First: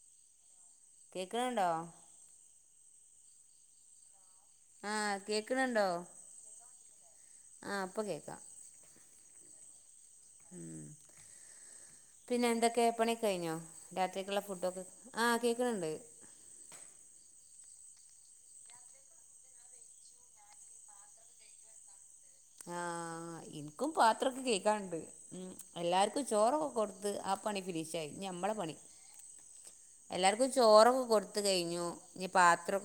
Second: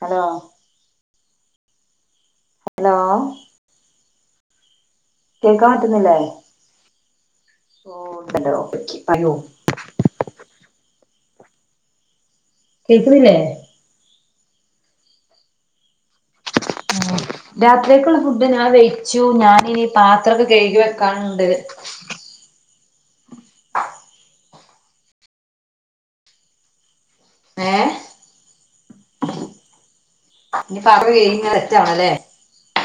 Hello കേക്ക്ണ്ടോ hello ആഹ് കേക്കാൻ കേൾക്കണുണ്ടോ പറ്റുന്നില്ലേ ആഹ് ഓ ഇപ്പൊ കേൾക്കാം ഹലോ പറയോ ഉം പിന്നെ എന്തൊക്കെ പണി കേക്കുന്നില്ലേ കഴിഞ്ഞോ രാത്രിക്കുള്ള ഫുഡൊക്കെ ആഹ് കേക്കണിണ്ട് രാത്രിക്കുള്ള ഫുഡ് ഞാൻ വെയ്ച്ചു ഞാനിനി പാത്രമൊക്കെ കഴുകി വെക്കാനുണ്ട് ആഹ് ഇൻക്കും പാത്രൊക്കെ കെഴ്കാണ്ട് ഉം എല്ലാർക്കും ചോറൊക്കെ കൊടു ത് ആഹ് പണി ഏഹ് ഫിനിഷായി ഞമ്മളെ പണി എല്ലാർക്കും ഇനി ചോറൊക്കെ പാത്രം കഴുകി കൊടുത്ത് കഴിഞ്ഞു സെറ്റാവണല്ലേ ഇഞ്ഞി പാത്ര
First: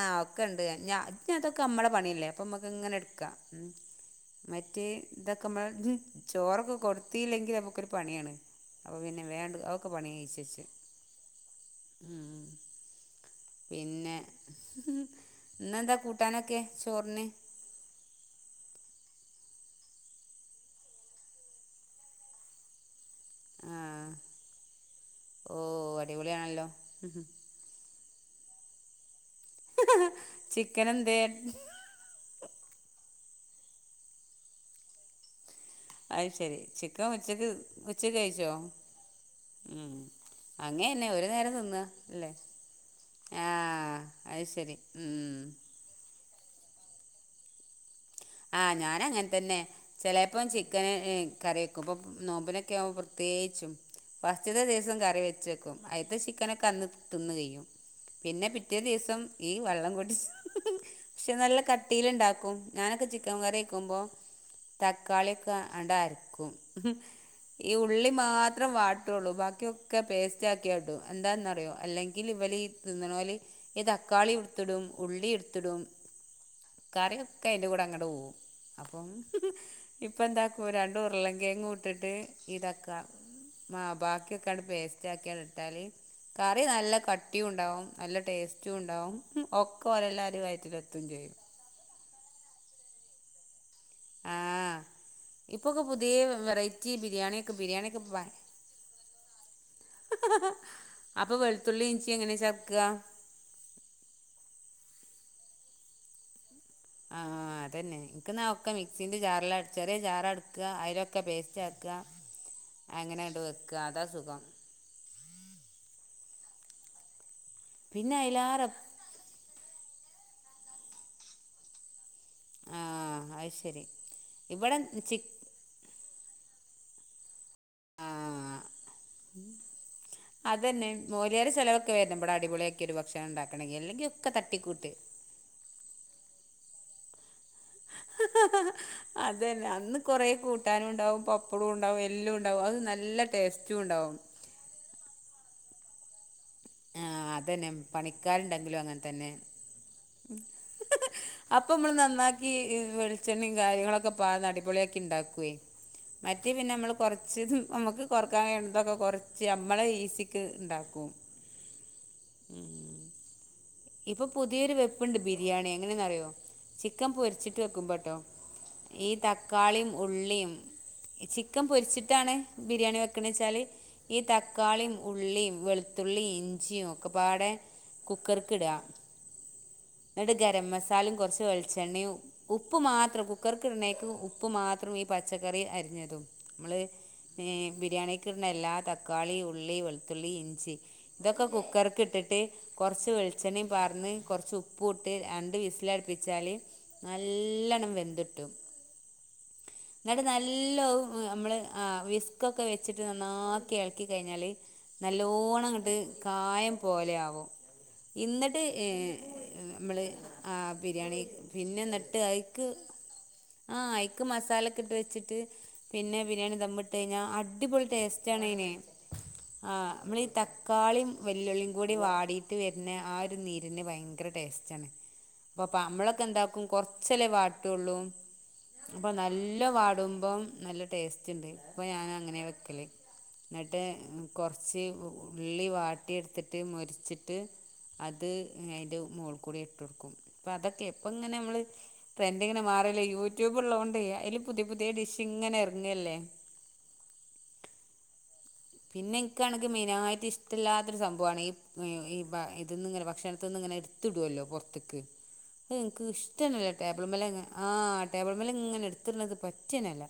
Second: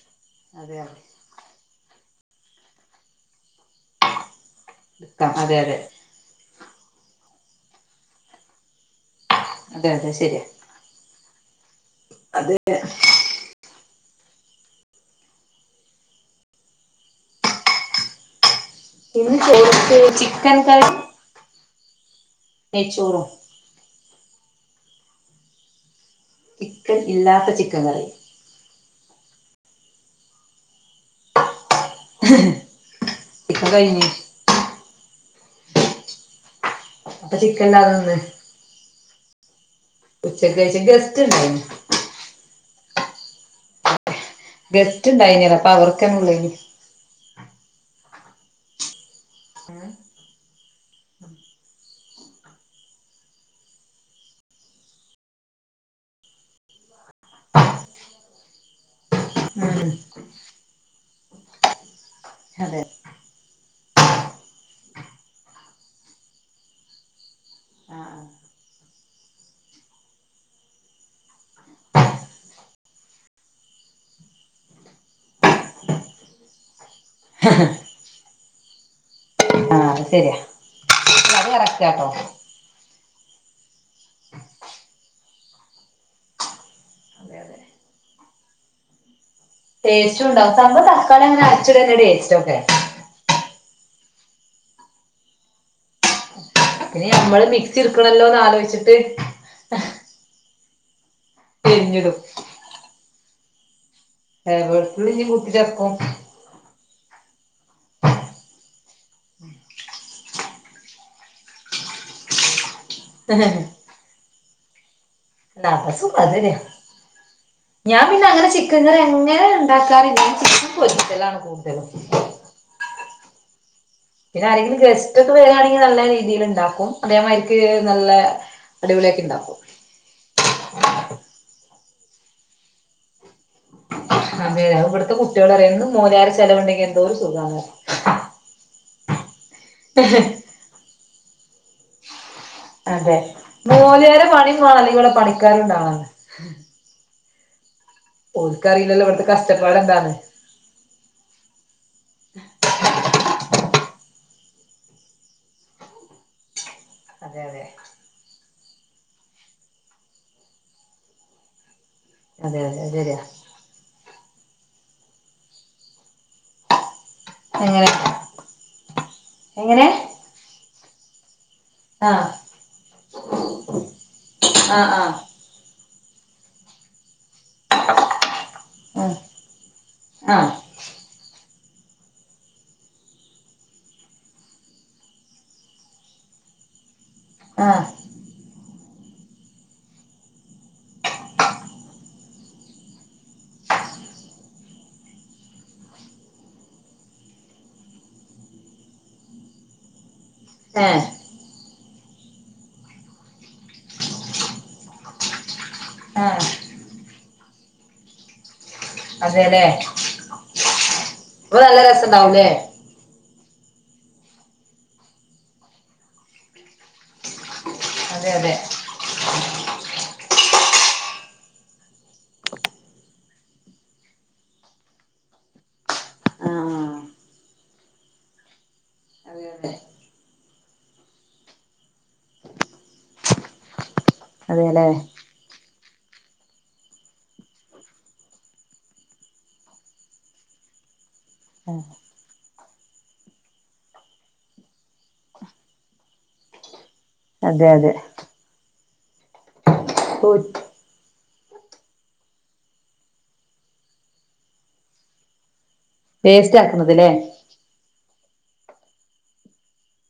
ആഹ് ഒക്കെണ്ട് അതെ എഞ്ഞ അതെ അതൊക്കെ നമ്മളെ പണില്ലേ അപ്പോമക്ക് ഇങ്ങനെ എടുക്ക ക്കാ മറ്റേ എടുക്കാം ഇതൊക്കെ അതെ അതെ [unintelligible] ചോറൊക്കെ കൊടുത്തീല്ലെങ്കി നമുക്കൊരു പണിയാണ് അപ്പോ പിന്നെ വേണ്ട് അതെ അഒക്കെ പണി കഴിച്ച്ച്ച് അതന്നെ പിന്നെ ഇന്നെന്താ കൂട്ടാനൊക്കെ ചോറിന് ഇന്ന് ചോറ്ക് ചിക്കൻ കറി നെയ്ച്ചോറൂം ആഹ് ഓഹ് അടിപൊളിയാണല്ലോ അഹ് ചിക്കൻ കറി ചിക്കനെന്തേ ഇപ്പ കഴിഞ്ഞ് അഹ് ശരി ചിക്കൻ അപ്പൊ ഉച്ചക്ക് ചിക്കൻ ഇല്ലാതെ നിന്ന് ഉച്ചക്ക് കഴിച്ചോ ഉം ഉച്ചക്ക് കഴിച്ച് അങ്ങേന്നെ ഗസ്റ്റ് ഒരു നേരം ഉണ്ടായിന് തിന്ന അല്ലേ ആഹ് ഗസ്റ്റ്‌ണ്ടായിഞ്ഞ അപ്പ അവർക്കന്നെ ഉള്ളേന് ആഹ് ഞാന അങ്ങനെ തന്നെ ചെലേ പ്പം ചിക്കന് ഹ് കറിയെക്കുമ്പൊ നോമ്പിനൊക്കെ ആവുമ്പോ പ്രത്യേകിച്ചും ഫസ്റ്റ്സദിവസം കറി വെച്ചെക്കും അയ്ത്തെ ചിക്കനൊക്കെ അന്ന് തിന്നുകെയ്യും പിന്നെ പിറ്റേ ദിവസം തം ഈ ഉം വെള്ളംകുടിച് ക്ഷെ നല്ല കട്ടിൽണ്ടാക്കും അതെ ഞാനൊക്കെ ചി ക്കൻ കറിയ്ക്കുമ്പോ തക്കാളിയൊക്കെ അണ്ടാര്ക്കും ഈ ഉള്ളി ആഹ് മാത്രം വാട്ടുള്ളൂ ബാക്കി ക്കെ പേസ്റ്റക്കിയാടും എന്താണന്നറിയോ അല്ലെങ്കില് ഇവല് ഈ തിന്ന്ണോൽ ഇ അക്കാളി ഉടുത്തിടും ഉള്ളി എടുത്തിടും കറിയൊക്കെ അയ്ന്റെ കൂടെ അങ്ങട്ട് പോവും അപ്പം അത് ഇപ്പ ശരിയാ എന്താക്കും രണ്ടൂരുളൻ അത് കിഴങ്ങ് കറക്റ്റാട്ടോ ഇട്ടിട്ട് ഇതക മാ ബാക്കി ഒക്കെട് പേസ്റ്റ് ആക്ക്യാട്ട് ഇട്ടാല് കറി നല്ല അതെ അതെ കട്ടിയുണ്ടാവും നല്ല ടേസ്റ്റും ഉണ്ടാവും ഒക്കെ ഒരെല്ലാവരും വയറ്റിൽ എത്തും ചെയ്യും അര്ച്ടന്നെ ടെസ്റ്റ്‌ ഓക്കേ ആഹ് ഇപ്പൊക്കെ പുതിയ വേറെയ് പിന്നെ ഞമ്മള് മിക്സി ഇർക്കണല്ലോന്ന് ആലോയ്ച്ചിട്ട് അപ്പൊ വെളുത്തുള്ളി ഇഞ്ചി പിരിഞ്ഞിടും എങ്ങനെ ചേത്ക്ക ഏഹ് വെളുത്തുള്ളി ഇഞ്ചി കൂട്ടിച്ചേർക്കും ആഹ് അതന്നെ ഇൻക്ക്ന്ന ഒക്കെ മിക്സിന്റെ ചാറിലട്ചാലെ ചാറ അട്ക്ക അയ്ലൊക്കെ പേസ്റ്റ് ആക്ക അങ്ങനെഅട്ട് വെക്ക അതാ സുഖം [inaudible] ഞാൻ പിന്നെ അങ്ങനെ ചിക്കൻ കറി എങ്ങനെ ഉണ്ടാക്കാറില്ല ചിക്കൻ പൊരികളാണ് കൂടുതലും ആഹ് അഹ് ശരി പിന്നെ ഇവിടെ ആരെങ്കിലും ചി ഗസ്റ്റ് ഒക്കെ വരാണെങ്കിൽ നല്ല രീതിയിൽ ഉണ്ടാക്കും അതേമാരിക്ക് നല്ല ആഹ് അടിപൊളിയാക്കിണ്ടാക്കും അതന്നെ മോയ്ല്യാരെ ചെലവെക്കെ വരണം ഇവിടെ അടിപൊളിയൊക്കെ ഒരു ഭക്ഷണം ണ്ടാക് അതെ ഇവിടുത്തെ കുട്ടിളോടറിം എന്നും മൊലാരെ ചെലവുണ്ടെങ്കി എന്തോരു സുഖാ ണ് [unintelligible] അതന്നെ അന്ന് കുറേ കൂട്ടാനും ഉണ്ടാവും പപ്പടും ഉണ്ടാവും എല്ലുണ്ടാവും അഹ് നല്ല ടേസ്റ്റു [unintelligible] കണ്ടാ ആഹ് അതന്നെ പണിക്കാരുണ്ടെങ്കിലും ഓൽക്കറിയില്ലല്ലോ ഇവിടുത്തെ അങ്ങൻതന്നെ കഷ്ടപ്പാട് എന്താന്ന് അപ്പൊ മ്മള് നന്നാക്കി വെളിച്ചെണ്ണയും കാര്യങ്ങളൊക്കെ പാ ന്നടിപൊളിയാക്കി ണ്ടാക്കുവേ മറ്റേ പിന്നെമ്മള് കൊറച്ച് അതെ അതെ നമക്ക് കൊറയ്ക്കാൻ കഴിയുന്നതൊക്കെ കൊറച്ച് നമ്മളെ ഈസിക്ക് ഇണ്ടാക്കും അതെ അതെ അശെരിയാ ഇപ്പൊ പുതിയൊരു വെപ്പ്ണ്ട് ബിരിയാണി എങ്ങനെന്ന് അറിയോ ചിക്കൻ പൊ ചിട്ട് എങ്ങനെ വെക്ക്മ്പോട്ടോ ഈ എങ്ങനെ തക്കാളിയും ഉള്ളിയും ചി ക്കൻ ആഹ് പൊരിച്ചിട്ടാണ് ബിരിയാണി വെക്ക്ണെച്ചാല് ഈ ആഹ് തക്കാളിം ആഹ് ഉള്ളിം വെളു തുള്ളി ഇഞ്ചിയും ഒക്കെപാടെ കുക്കർക്ക് ഇടാ ന്നട് ആഹ് ആഹ് ഗര മസാലിം കൊറച്ച് വെളിച്ചെണ്ണിയും ഉപ്പ് മാത്രം കുക്കർക്ക് ഇട്ണേക്ക് ഉപ്പ് മാത്രം ഈ പച്ചക്കറി അരിഞ്ഞതും മ്മള് എ ആഹ് ബിരിയാണിക്ക് ഇടുന്ന എല്ലാ തക്കാളി ഉള്ളി വെളുത്തുള്ളി ഇഞ്ചി ഇതൊക്കെ കുക്കർക്ക് ഇട്ട് ട്ട് കൊറച്ച് വെളിച്ചെണ്ണയും പാർന്ന് കുറച്ച് ഉപ്പ് ഇട്ട് രണ്ട് വിസിലട്പ്പിച്ചാല് നല്ലണ്ണം വെന്തിട്ടും ന്നിട്ട് നല്ല ഒ ഏഹ് നമ്മള് ആഹ് വിസ്കൊക്കെ വെച്ചിട്ട് നന്നാക്കി എളക്കി കഴിഞ്ഞാല് നല്ലോണം ങ്ങ ട്ട് ആഹ് കായം പോലെ ആകും ന്നിട്ട് അതെല്ലേ ങ് നമ്മള് ആഹ് ബിരിയാണി അപ്പൊ നല്ല പിന്നെ ന്നട്ട് രസണ്ടാവൂലേ ഐക്ക് ആഹ് അയ്ക്ക് മസാലൊക്കെ ഇട്ട് വെച്ചിട്ട് പിന്നെ ബിരിയാണി തമ്മിട്ട് കഴിഞ്ഞാ അടിപൊളി അതെ അതെ ടേസ്റ്റാണയ്ന് ആഹ് നമ്മളീ തക്കാളിം വല്ലുള്ളി കൂടി വിട്ടിട്ട് വര് പിന്നെ ആഹ് ഒരു നീരിന് ഭയങ്കര ടേസ്റ്റണ് പ്പ അമ്മളൊക്കെ എന്താക്കും ആഹ് കൊറച്ചല്ലേ വാട്ടൊള്ളൂ അപ്പൊ അതെ നല്ല അതെ പാടുമ്പം നല്ല ടേസ്റ്റ് ഇണ്ട് ഇപ്പൊ ഞാൻ അങ്ങനെ വെക്കല് ന്നട്ട് കൊറച്ച് അതെല്ലേ ഉള്ളി വാട്ടിയെടുത്തിട്ട് മൊരിച്ചിട്ട് അത് അതിന്റെ മോൾകൂടി ഇട്ടൊട്ക്കും പ്പൊ അതൊക്കെ ഇപ്പങ്ങനെ നമ്മള് ട്രന്റ്ങ്ങനെ മാറല്ലേ യൂട്യൂബ് ഉള്ളത് കൊണ്ട് അതില് പുതിയ പുതിയ ഡിഷ് ഇങ്ങനെ എറങ്ങല്ലേ അതെ അതെ പിന്നെ ഇക്കാണെങ്കിൽ മെയിനായിട്ട് ഇഷ്ടമല്ലാത്തരു സംഭവമാണ് ഈ ഈ ഇത്ന്ന്ങ്ങനെ ഭക്ഷണത്ത്ങ്ങനെ ഇട്ത്ത് ഇടുമല്ലോ പൊറത്ത്ക്ക് അഹ് ഇൻക്ക് വേസ്റ്റ് ഇഷ്ടഞ്ഞല്ല ടേബിൾ ആക്കുന്നത്ല്ലേ മല ആഹ് ടേബിൾ മല് ഇങ്ങനെ ഇട്ത്ത്ട്ണത് പറ്റഞ്ഞല്ല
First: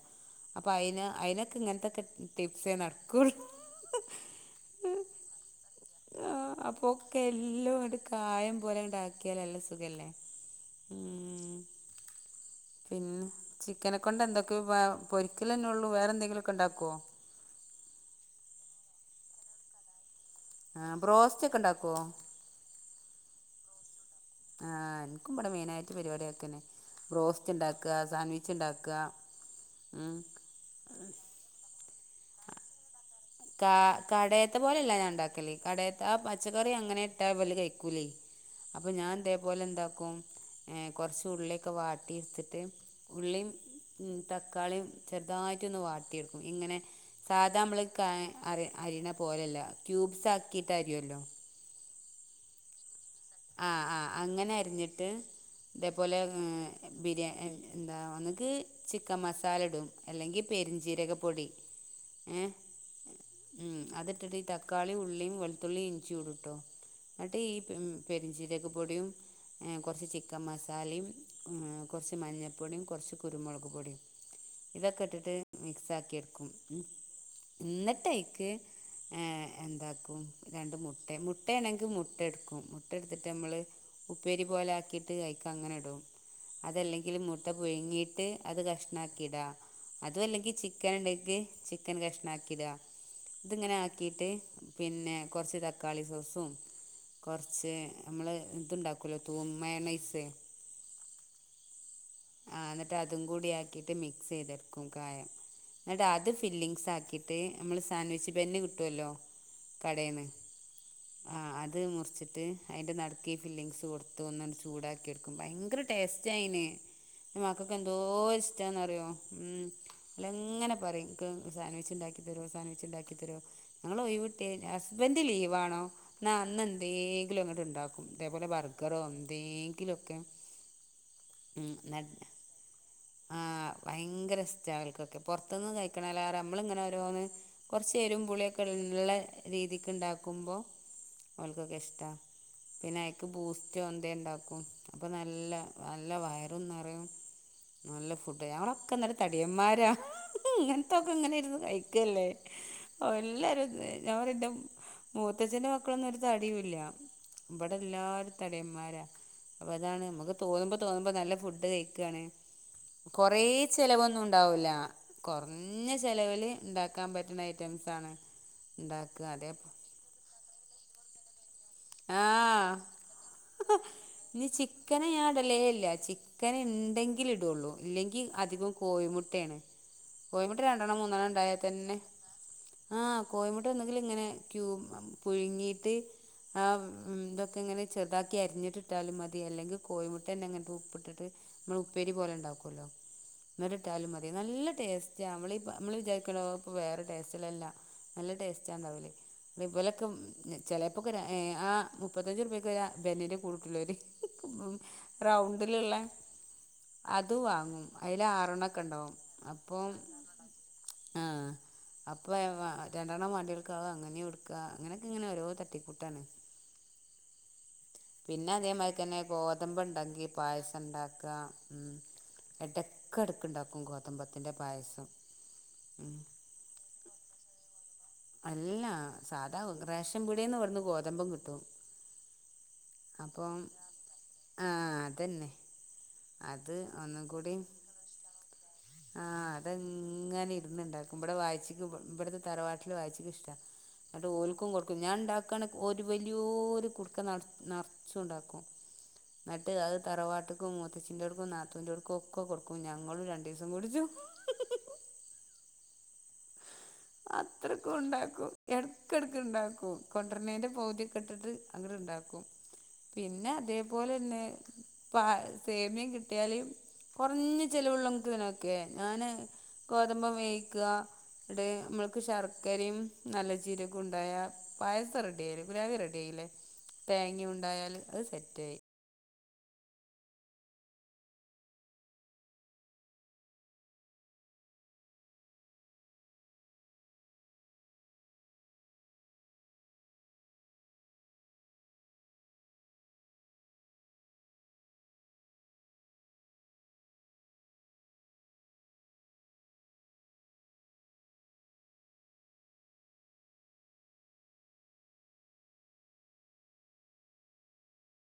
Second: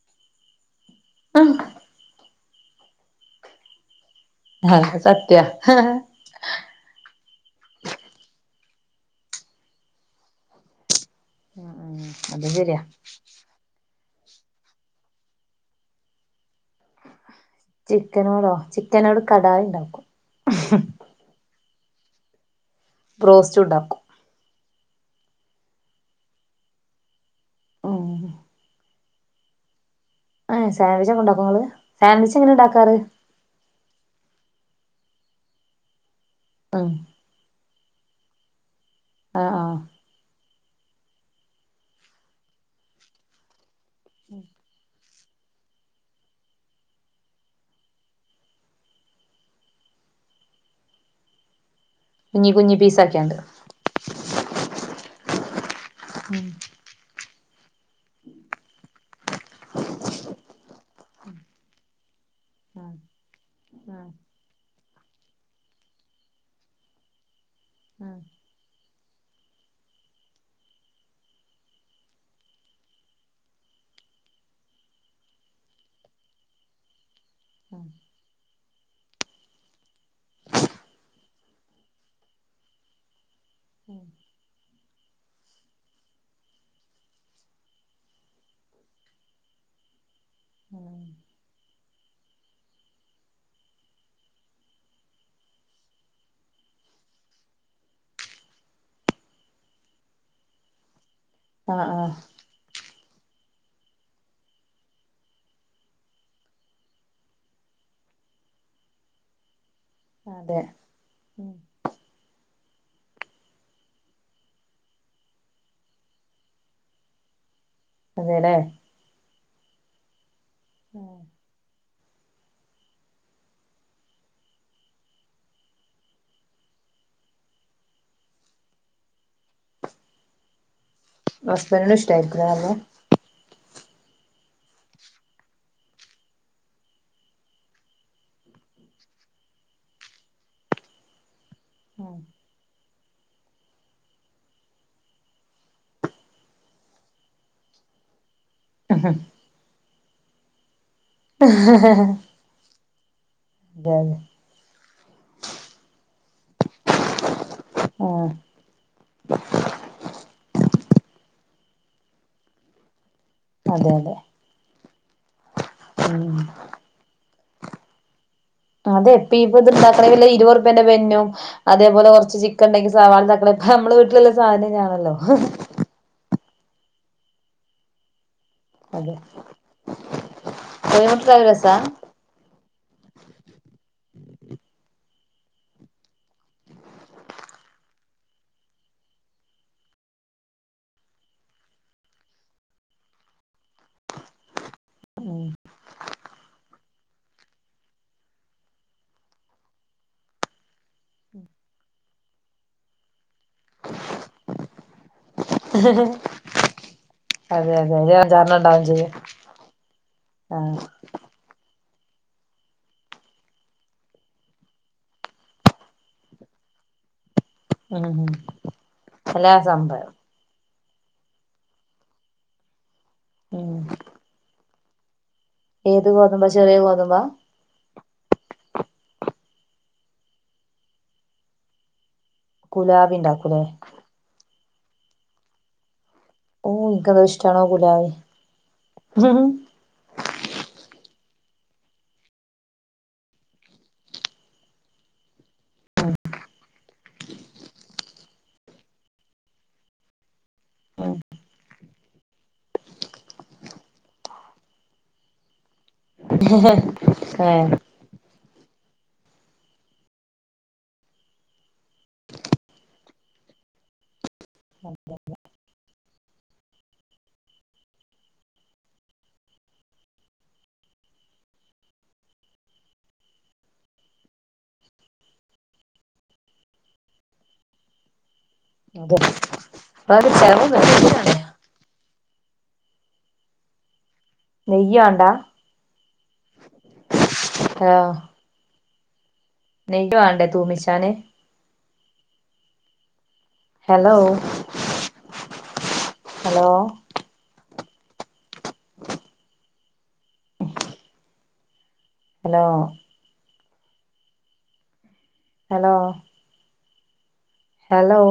അപ്പൊ അയിന് അയിനൊക്കെ ഇങ്ങൻത്തക്കെ ടിപ്സെ നടക്കൂ അത് സത്യ ആഹ് അപ്പൊക്കെ എല്ലാം കായം പോലെ ഇണ്ടാക്കിയാല് നല്ല സുഖല്ലേ ഉം ഉം അതും ശരിയാ പിന്നെ ചിക്കനെ കൊണ്ട് എന്തൊക്കെ പൊരിക്കലന്നെ ഒള്ളൂ വേറെന്തെങ്കിലൊക്കെ ഉണ്ടാക്കോ ചിക്കനോടോ ചിക്കനോട് കടായി ഇണ്ടാക്കും ആഹ് ബ്രാസ്റ്റൊക്കെ ഇണ്ടാക്കോ? ബ്റോസ്റ്റു ഉണ്ടാക്കും ആഹ് ഇൻക്കും ഇവിടെ മെയിനായിട്ട് പരിപാടി അതൊക്കന്നെ ബ്രാസ് സ്റ്റ് ഇണ്ടാക്ക ഉം സാൻവിച്ച് ഉണ്ടാക്ക ഉം അ സൻഡ്ച്ച് ഒക്കെ ഇണ്ടാക്കോ നങ്ങള് സൻവിച്ച് എങ്ങനെ ഇണ്ടാക്കാറ് കാ കടേത്തെ പോലെല്ല ഞാൻ ഇണ്ടാക്കല് കടയത്തെ ആഹ് പച്ചക്കറി ഉം അങ്ങനെ ഇട്ടാ വല് കഴിക്കൂലേ അപ്പൊ ഞാൻ ആഹ് ഇതേപോലെ ആഹ് എന്താക്കും കൊറച്ച് ഉള്ളിക്കെ വാട്ടിട്ത്തിട്ട് ഉള്ളിയും തക്കാളിയും ചെറുതായിട്ട് ഒന്ന് വാട്ടിയെടുക്കും ഇങ്ങനെ സാധാ നമ്മള് ക അറി അരിയണ പോലെയല്ല ക്യൂബ്സ് ആക്കിട്ട് അരിയല്ലോ കുഞ്ഞി കുഞ്ഞി പീസാക്കിയണ്ട് ആഹ് ആഹ് അങ്ങനെ അരിഞ്ഞിട്ട് ഇതേപോലെ ഉം ങ് ബിരിയാ എ എന്താ ങ്ങക്ക് ചിക്കൻ മസാലടും അല്ലെങ്കി പെരുംചീരക പൊടി ഏഹ് ആഹ് മ് ആഹ് അതിട്ട്ട്ട് തക്കാളി ഉള്ളിയും വെളുത്തുള്ളി ഇഞ്ചിടുട്ടോ ന്നിട്ട് ഈ പെരിഞ്ചീരക പൊടിയും എ കൊറച്ച് ചിക്കൻ മസാലിം കെറച്ച് മഞ്ഞൾപ്പൊടിയും കൊറച്ച് കുരുമുളക് പൊടിയും ഇതൊക്കെ ഇട്ടിട്ട് മിക്സ് ആക്കി എടുക്കും ന്നിട്ടൈക്ക് എന്താക്കും രണ്ട് മുട്ട മുട്ടയാണെങ്കിൽ മുട്ട എടുക്കും ഇട്ടെടുത്തിട്ട് നമ്മള് ഉപ്പേരി പോലെ ആക്കിയിട്ട് അയിക്ക് അങ്ങനെ ഇടും അതല്ലെങ്കിൽ മുട്ട പുഴുങ്ങിട്ട് അത് കഷ്ണം അക്കിടാം അതും അല്ലെങ്കി ചിക്കൻ ഉണ്ടക്ക് ചിക്കൻ കഷ്ണം ആക്കി ഇടാം ഇതി ഇങ്ങനെ ആക്കിട്ട് പിന്നെ കൊറച്ച് തക്കാളി സോസും കുറച്ച് പക്ഷേ നമ്മള് ഇതുണ്ടാക്കല്ലോ തൂ മയേനൈസ് ആഹ് ആഹ് ആ എന്നിട്ട് അതും കൂടി ആക്കിട്ട് മിക്സ് ചെയ്തെടുക്കും കായം എന്നട്ടാ അത് ഫില്ലിങ്ങ്സ് ആക്കിയിട്ട് നമ്മൾ സാൻഡ്വിച്ച് ബെന്നെ കിട്ടുമല്ലോ കടേന്ന് അതെ ആ ഉം അത് മുറിച്ചിട്ട് ട്ട് അതിന്റെ നടത്തി ഫില്ലിങ്സ് കൊടുത്ത ഒന്ന് ചൂടാക്കി എടുക്കും ഭയങ്കര ടേസ്റ്റ്യി ആണ് അയിന് ന്റെ മക്കൾക്ക്ന്തോ അതെല്ലേ ഇഷ്ടാന്ന് അറിയോ ഉം ഓലങ്ങനെ പർയും ഇൻക്ക് സാൻവിച്ച് ഉണ്ടാക്കി തരു സാൻവിച്ച് ഉണ്ടാക്കി തരുോ ഞങ്ങള് ഒഴിവിട്ട്യാ ഹസ്ബൻഡ് ലീവാണോ ഇന്നാ അന്ന് എന്തേ ലും അങ്ങട്ട് ഉണ്ടാക്കും ഇതേപോലെ ബർഗറോ എന്തെങ്കിലോക്കെ ഉം ഹസ്ബൻഡിനും ന ഇഷ്ടായിരിക്കുംല്ലേ ആഹ് ഭയങ്കര ഇഷ്ട ഓല്ക്കൊക്കെ പൊറത്തുന്ന് കഴിക്കണല്ല നമ്മള് ഇങ്ങനെ ഓരോന്ന് കൊറച് എരും പുളിയൊക്കെള്ള രീതിക്ക് ഇണ്ടാക്കുമ്പോ ഓൽക്കൊക്കെ ഇഷ്ട്ടാ നല്ലെ പിന്നെ അയ്ക്ക് ബൂസ്റ്റ് എന്തേ ഇണ്ടാക്കും അപ്പം നല്ല നല്ല വയറും ന്നറയും നല്ല ഫുഡ് ഞങ്ങളൊക്കെനല്ല തടിയന്മാരാ ഇങ്ങനത്തൊക്കെ ഇങ്ങനെ ഇരുന്നു കഴിക്കല്ലേ ഓ എല്ലാരും അതെ ഞൻ അതെ പറിയാ ഇന്റെ മൂത്തച്ഛൻന്റെ മക്കളൊന്നും ഒരു തടിയുല്ല ആഹ് ഇവിടെല്ലാരും തടിയന്മാരാ അപ്പൊ അതാണ് നമ്മുക്ക് തോന്നുമ്പോ തോന്നുമ്പോ നല്ല ഫുഡ് കഴിക്കാണ് കൊറേ അതെ അതെ ചെലവൊന്നും ഉണ്ടാവുല കുറഞ്ഞ ഉം ചെലവില് ഉണ്ടാക്കാൻ പറ്റുന്ന ഐറ്റംസ് ആണ് അതെ ഇപ്പ ഇപ്പ ഇത് ഇണ്ടാക്കണ വല്ല ഇരുപത് ഉർപേന്റെ ബെന്നും അതേപോലെ കുറച്ച് ചിക്കൻ ആഹ് ഉണ്ടെങ്കി സവാള തക്കളി ഇപ്പ നമ്മള് വീട്ടിലുള്ള സാധനനന്നാണല്ലോ ഇല്ല ഇല്ല ചി ക്കന് ഉണ്ടെങ്കിലിൽ ഇടുള്ളൂ ഇല്ലെങ്കി അധികം അതെ കോഴമുട്ടെണ് കോയിമുട്ട രണ്ടെണ്ണം മൂന്നെണ്ണം കോഴിമുട്ട ഇണ്ടായാൽ രസാ തന്നെ ആഹ് കോയിമുട്ട ഒന്നെങ്കിലിൽ ഇങ്ങനെ ക്യൂ പുഴുങ്ങിയിട്ട് ആ ഇതൊക്കെ ഇങ്ങനെ ചെറുതാക്കി അരിഞ്ഞിട്ടിട്ടാലും മതി അല്ലെങ്കിൽ കോഴിമുട്ടന്നെ അങ്ങനെ ഉപ്പിട്ടിട്ട് നമ്മൾ ഉപ്പേരി പോലെ ഉണ്ടാക്കുല്ലോ എനിട്ട് ഇട്ടാലും മതി നല്ല ടേസ്റ്റാ ഉം നമ്മൾ നമ്മൾ വിചാരിക്കണ്ടപ്പോ വേറെ ടേസ്റ്റ് ഇല്ല ഇല്ല നല്ല ടേസ്റ്റാ ഉണ്ടവല് അതെ പോലെക്കേ ചെലേപ്പോ ആ മുപ്പത്തഞ്ച് ഉർപ്യക്ക് ഒര് ആ ബെന്നിന്റെ കൂട് കിട്ടില്ലേ റൗണ്ടിൽ ഉള്ളെ അത് അതെ വാങ്ങും അതെ ഒരു അയില് അഞ്ചാറെണ്ണം ആറെണ്ണം ഒക്കെ ഉണ്ടാവും ചെയ്യും ഇണ്ടാവും അപ്പം ആഹ് അപ്പൊ രണ്ടെണ്ണം വാണ്ടി ഒല്‍ക്ക് അങ്ങനെയടുക്ക അങ്ങനൊക്കെ ഇങ്ങനെ ഓരോ തട്ടിക്കൂട്ട ട്ടാണ് ഉം ഉം പിന്നെ അതേമാതിരി തന്നെ എല്ലാ ഗോതമ്പ് സംഭവം ഉണ്ടെങ്കി പായസം ഇണ്ടാക്ക ഉം എടയ്ക്കടക്കുണ്ടാക്കും ഗോതമ്പത്തിൻ്റെ പായസം ഏത് ഉം ഗോതുമ്പ ചെറിയ ഗോതമ്പാ അല്ല സാധാ റേഷൻ പീടിയന്ന് ഇവിടുന്നു ഗോതമ്പും കിട്ടും ഗുലാബി അപ്പം ഉണ്ടാക്കൂലേ ആ അതന്നെ അത് ഓന് ഇൻക്ക് അത് ഒന്നും കൂടി ഇഷ്ടണോ കുലാവി ഇവിടെ ഇങ്ങനെ ഇരുന്ന്ണ്ടാക്കും ഇവിടെ വായിചിക്ക് ഇവിടത്തെ തറവാട്ടില് വായിച്ചിക്ക്ഷ്ടാ എന്നട്ട് ഓൽക്കും കൊടുക്കും ഞാൻ ഉണ്ടാക്കണ ഒരു വലിയൊരു ഒരു കുടുക്ക നറ നറച്ചും ഉണ്ടാക്കും എന്നട്ട് അത് തറവാട്ടക്ക മൊത്ത മൂത്തച്ചിന്റോടുക്കും നാത്തൂൻന്റെടുക്കും ഒക്കെ കൊടുക്കും ഞങ്ങളും രണ്ടീസം കുടിച്ചു [unintelligible] അത്ര ഏഹ് ഉണ്ടാക്കും ഇടക്കടക്ക്‌ണ്ടാക്കും കൊണ്ടര്ണേന്റെ പൗതിയൊക്കെ ഇട്ടിട്ട് അങട്ട് ണ്ടാക്കും പിന്നെ അതേപോലെന്നെ പ സേമ്യം കിട്ട [unintelligible] കൊറഞ്ഞ ചെലവുള്ളമ്ക്ക് ഇത് നൊക്കെ ഞാന് ഗോതമ്പം വേവിക്ക ഇടെ മ്മൾക്ക് ശർക്കരിം നല്ല ജീരകുണ്ടായ പായസം റെഡി ആയില്ലേ ഗുലാവി റെഡിയായില്ലേ. തേങ്ങിണ്ടായാല് അത് സെറ്റായി. അതോ [unintelligible] നെയ്യാണ്ടാ ഹലോ നെയ്യ് വേണ്ടേ തൂമിച്ചാന് hello hello hello hello hello